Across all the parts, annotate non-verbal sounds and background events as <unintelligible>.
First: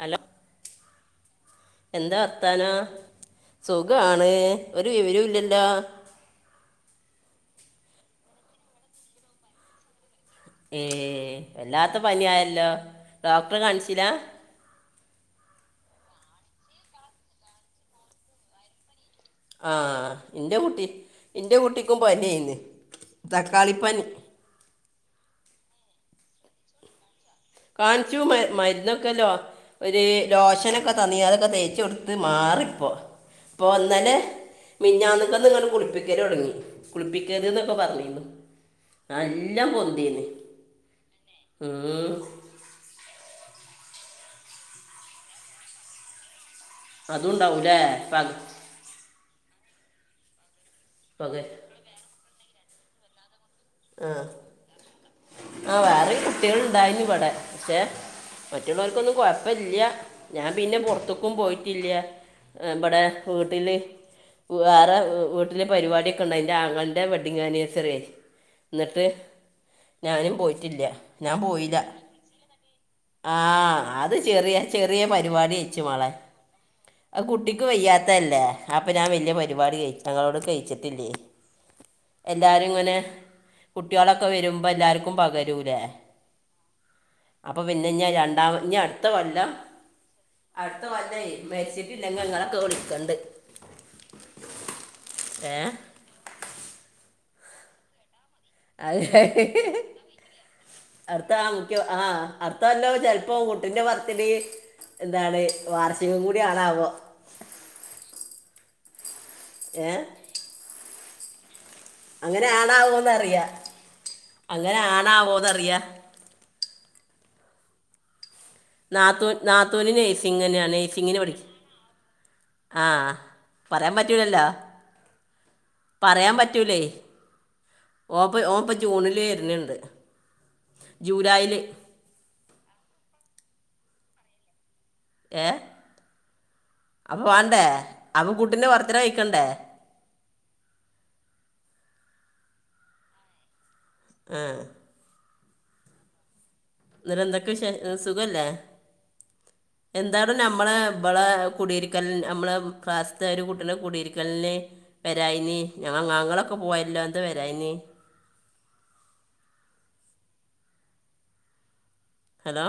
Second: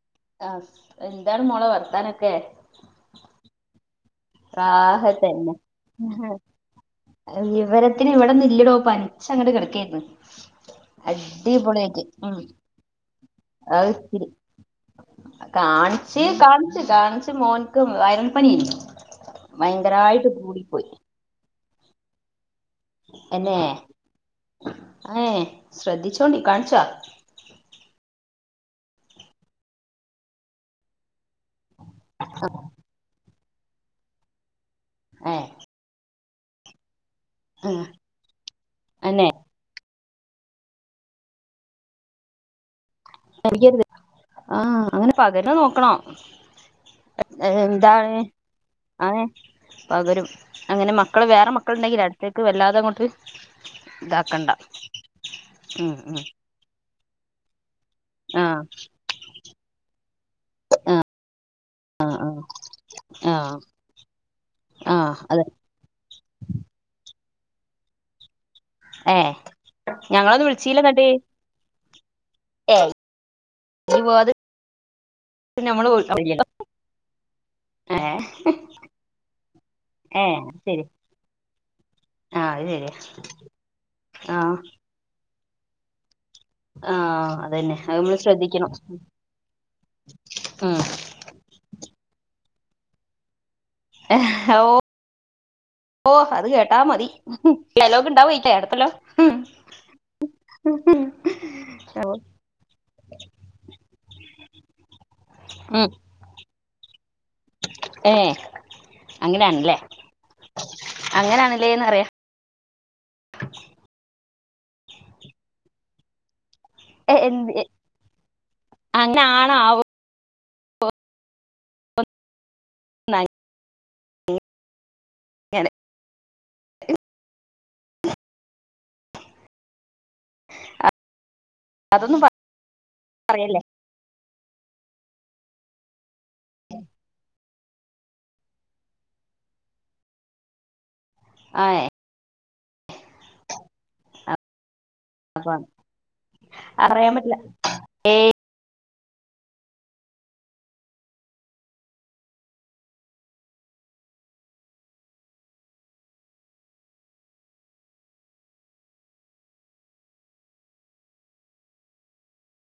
Hello ആ എന്താണ് മോളെ എന്താ വർത്താനൊക്കെ വർത്താനോ സുഖാണ് ഒരു ആ വിവരവും തന്നെ ഇല്ലല്ലോ വിവരത്തിന് ഇവിടെന്ന് ഇല്ലടോ പനിച്ചാങ്ങണ്ട് കിടക്കായിരുന്നു ഏ വല്ലാത്ത അടിപൊളിയായിട്ട് ഉം പനിയായല്ലോ ഡോക്ടറെ അത് കാണിച്ചില്ല ഇത്തിരി കാണിച്ചു കാണിച്ചു കാണിച്ചു മോന്ക്ക് വൈറൽ പനിയെ നി ആ എന്റെ കുട്ടി എന്റെ കുട്ടി ക്കും പനിയേനി തക്കാളിപ്പനി ഏ ശ്രദ്ധിച്ചോണ്ടി കാണിച്ചാ കാണിച്ചു മരുന്നൊക്കെ ഒരു ലോഷനൊക്കെ തന്നിരുന്നു ഒക്കെ തേച്ചടുത്ത് മാറിപ്പോ ഇപ്പോൾ ഇന്നലെ മിഞ്ഞാന്ന് ങ്ങന്ന് ഏഹ് ക്കട്ട് കുളിപ്പി ക്കൽ തുടങ്ങി കുളിപ്പിക്കരുത് ആഹ് ന്നൊക്കെപറഞ്ഞിരുന്നു അന്നെ നല്ലോം പൊ ന്തിനി ഉം <unintelligible> ആ അങ്ങനെ പകരുന്നത് നോക്കണോ അതുണ്ടാവൂലേ എന്താണ് പക ആ പകരും അങ്ങനെ മക്കള് പക വേറെ മക്കള ഉണ്ടെങ്കില് അടുത്തേക്ക് വല്ലാതെ അങ്ങോട്ട് ആ ഇതാക്കണ്ട ആ ഉം വേറെ ഉം കുട്ടികൾ ഇണ്ടായിന് ഇവിടെ പക്ഷേ ആഹ് മറ്റുള്ളവർക്കൊന്നും കൊഴപ്പ ഇല്ല ഞാൻ പിന്നെ പൊറത്ത്ക്കും പോയിട്ടില്ല ആഹ് ആഹ് ബടെ ആഹ് വീട്ടില് വേറെ ആഹ് അതെ വീട്ടില് പരിപാടിയൊക്കെണ്ടായി നി ആങ്ങളന്റെ വെ <unintelligible> എന്നിട്ട് ഏഹ് ഞാനും ഞങ്ങളൊന്നും പോയിട്ടില്ല വിളിച്ചീല്ലന്നട്ട് ഞാൻ പോയില്ല ഏയ് ആഹ് ഇയ്യ് അത് പോവാതെ ചെറിയാ ചെറിയ പരിപാടി വെച്ചു നമ്മള് ബിച്ച്മളെ കുട്ടിക്ക് ഏഹ് വയ്യാത്തല്ലേ അപ്പൊ ഞാൻ വല്ല്യ പരിപാടി ഏഹ് ഞങ്ങളവിടെ ശരി കഴിച്ചിട്ടില്ല ആഹ് എല്ലാരും അത് ശരിയാ ഇങ്ങനെ കുട്ടികളൊക്കെ വരുമ്പോ എല്ലാർക്കും പകരൂലേ ആ പ്പൊ പിന്നെ ഇഞ്ഞ് രണ്ടാമ ഇഞ്ഞടുത്ത കൊല്ലം ഉം അടുത്ത കൊല്ലെയ് മരിച്ചിട്ടില്ലെങ്ങങ്ങളെ ക്കെ വിളികണ്ട്. ഏ ഓ ഏ ഓ അത് കേട്ടാ മതി ലോക് ണ്ടാവെയ് അത് <unintelligible> അട്ത്തൊ ൻകോ ആ അട്ത്തൊല്ലോ ചെലപ്പോ കുട്ടിന്റെ മർത്തിടീം എന്താണ് വാർഷി ങ്ങകും കൂടിയാണാവോ? ഏ അങ്ങനാണ്ല്ലേ? ഏ അങ്ങനാണ് അങ്ങനെ ആണാവോന്നറിയ അങ്ങനെ ആണാവോന്നറിയാ. ഏ എന്ത് എ നാത്തൂൻ നാത്തൂന് നഴ്സിങ്ങിനാ നഴ്സിങ്ങിന് പഠിക്ക. ആ പറയാൻ പറ്റൂലല്ലോ പറയാൻ പറ്റൂലേയ്. ഓപ്പ ഓപ്പൊ ജൂണില് വരുന്ന്ണ്ട്. ജൂലായില്. അതൊന്നും പറയല്ലേ ഏ അപ്പ വാണ്ടേ അവ കൂട്ടിന്റെ ബർത്തിട കയിക്കണ്ടേ? അ ഏ ആ അപ്പ ന്നടെന്തൊക്കെ വിശേഷം സുഖല്ലേ? എന്താണ് നമ്മളെ ബളെ കുടയിരിക്കൽ നമ്മളെ ക്ലാസ്ത്തെ ഒരു കുട്ടിനെ കുടിയിരിക്കൽന് വരായിനീ ഞ ങ്ങ ങ്ങളൊക്കെ പോയല്ലോ എന്താ വരായിനീ? ഹലോ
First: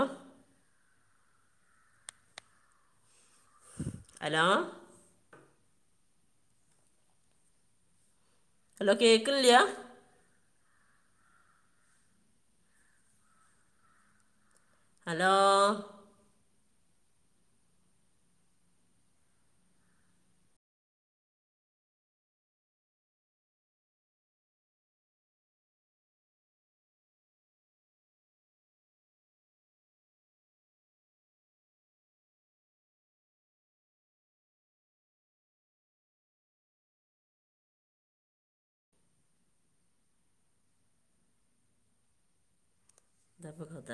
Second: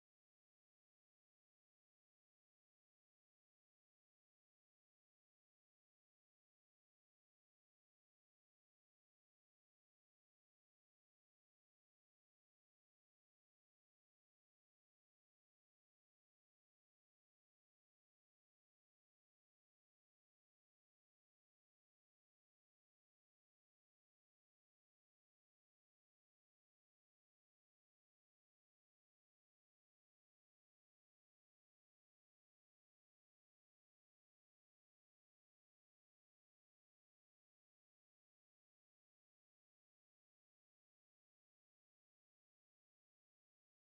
ഹലോ ഹലോ കേക്കിൻല്ലാ? ഹലോ ന്താ പ്പക്കഥ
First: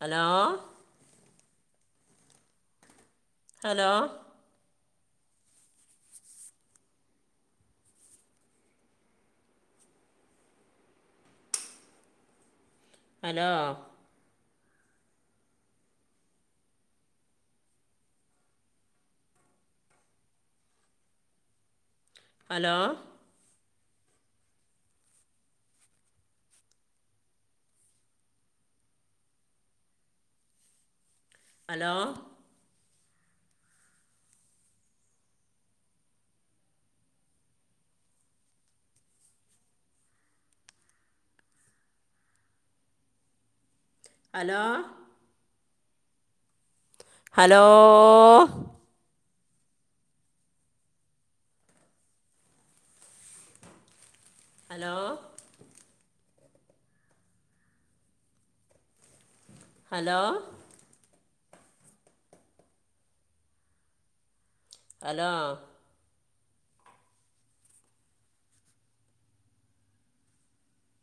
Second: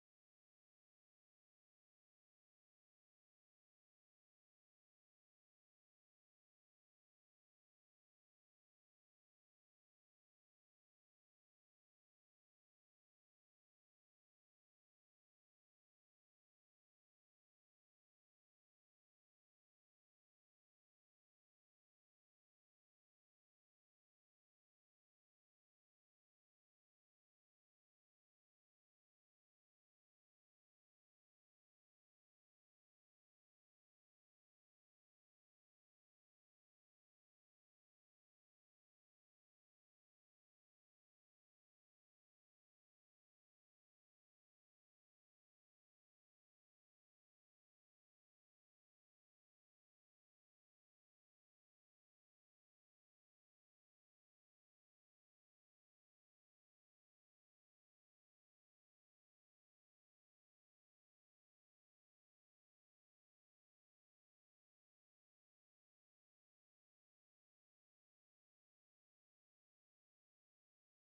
hello hello hello hello hello hello hello hello hello hello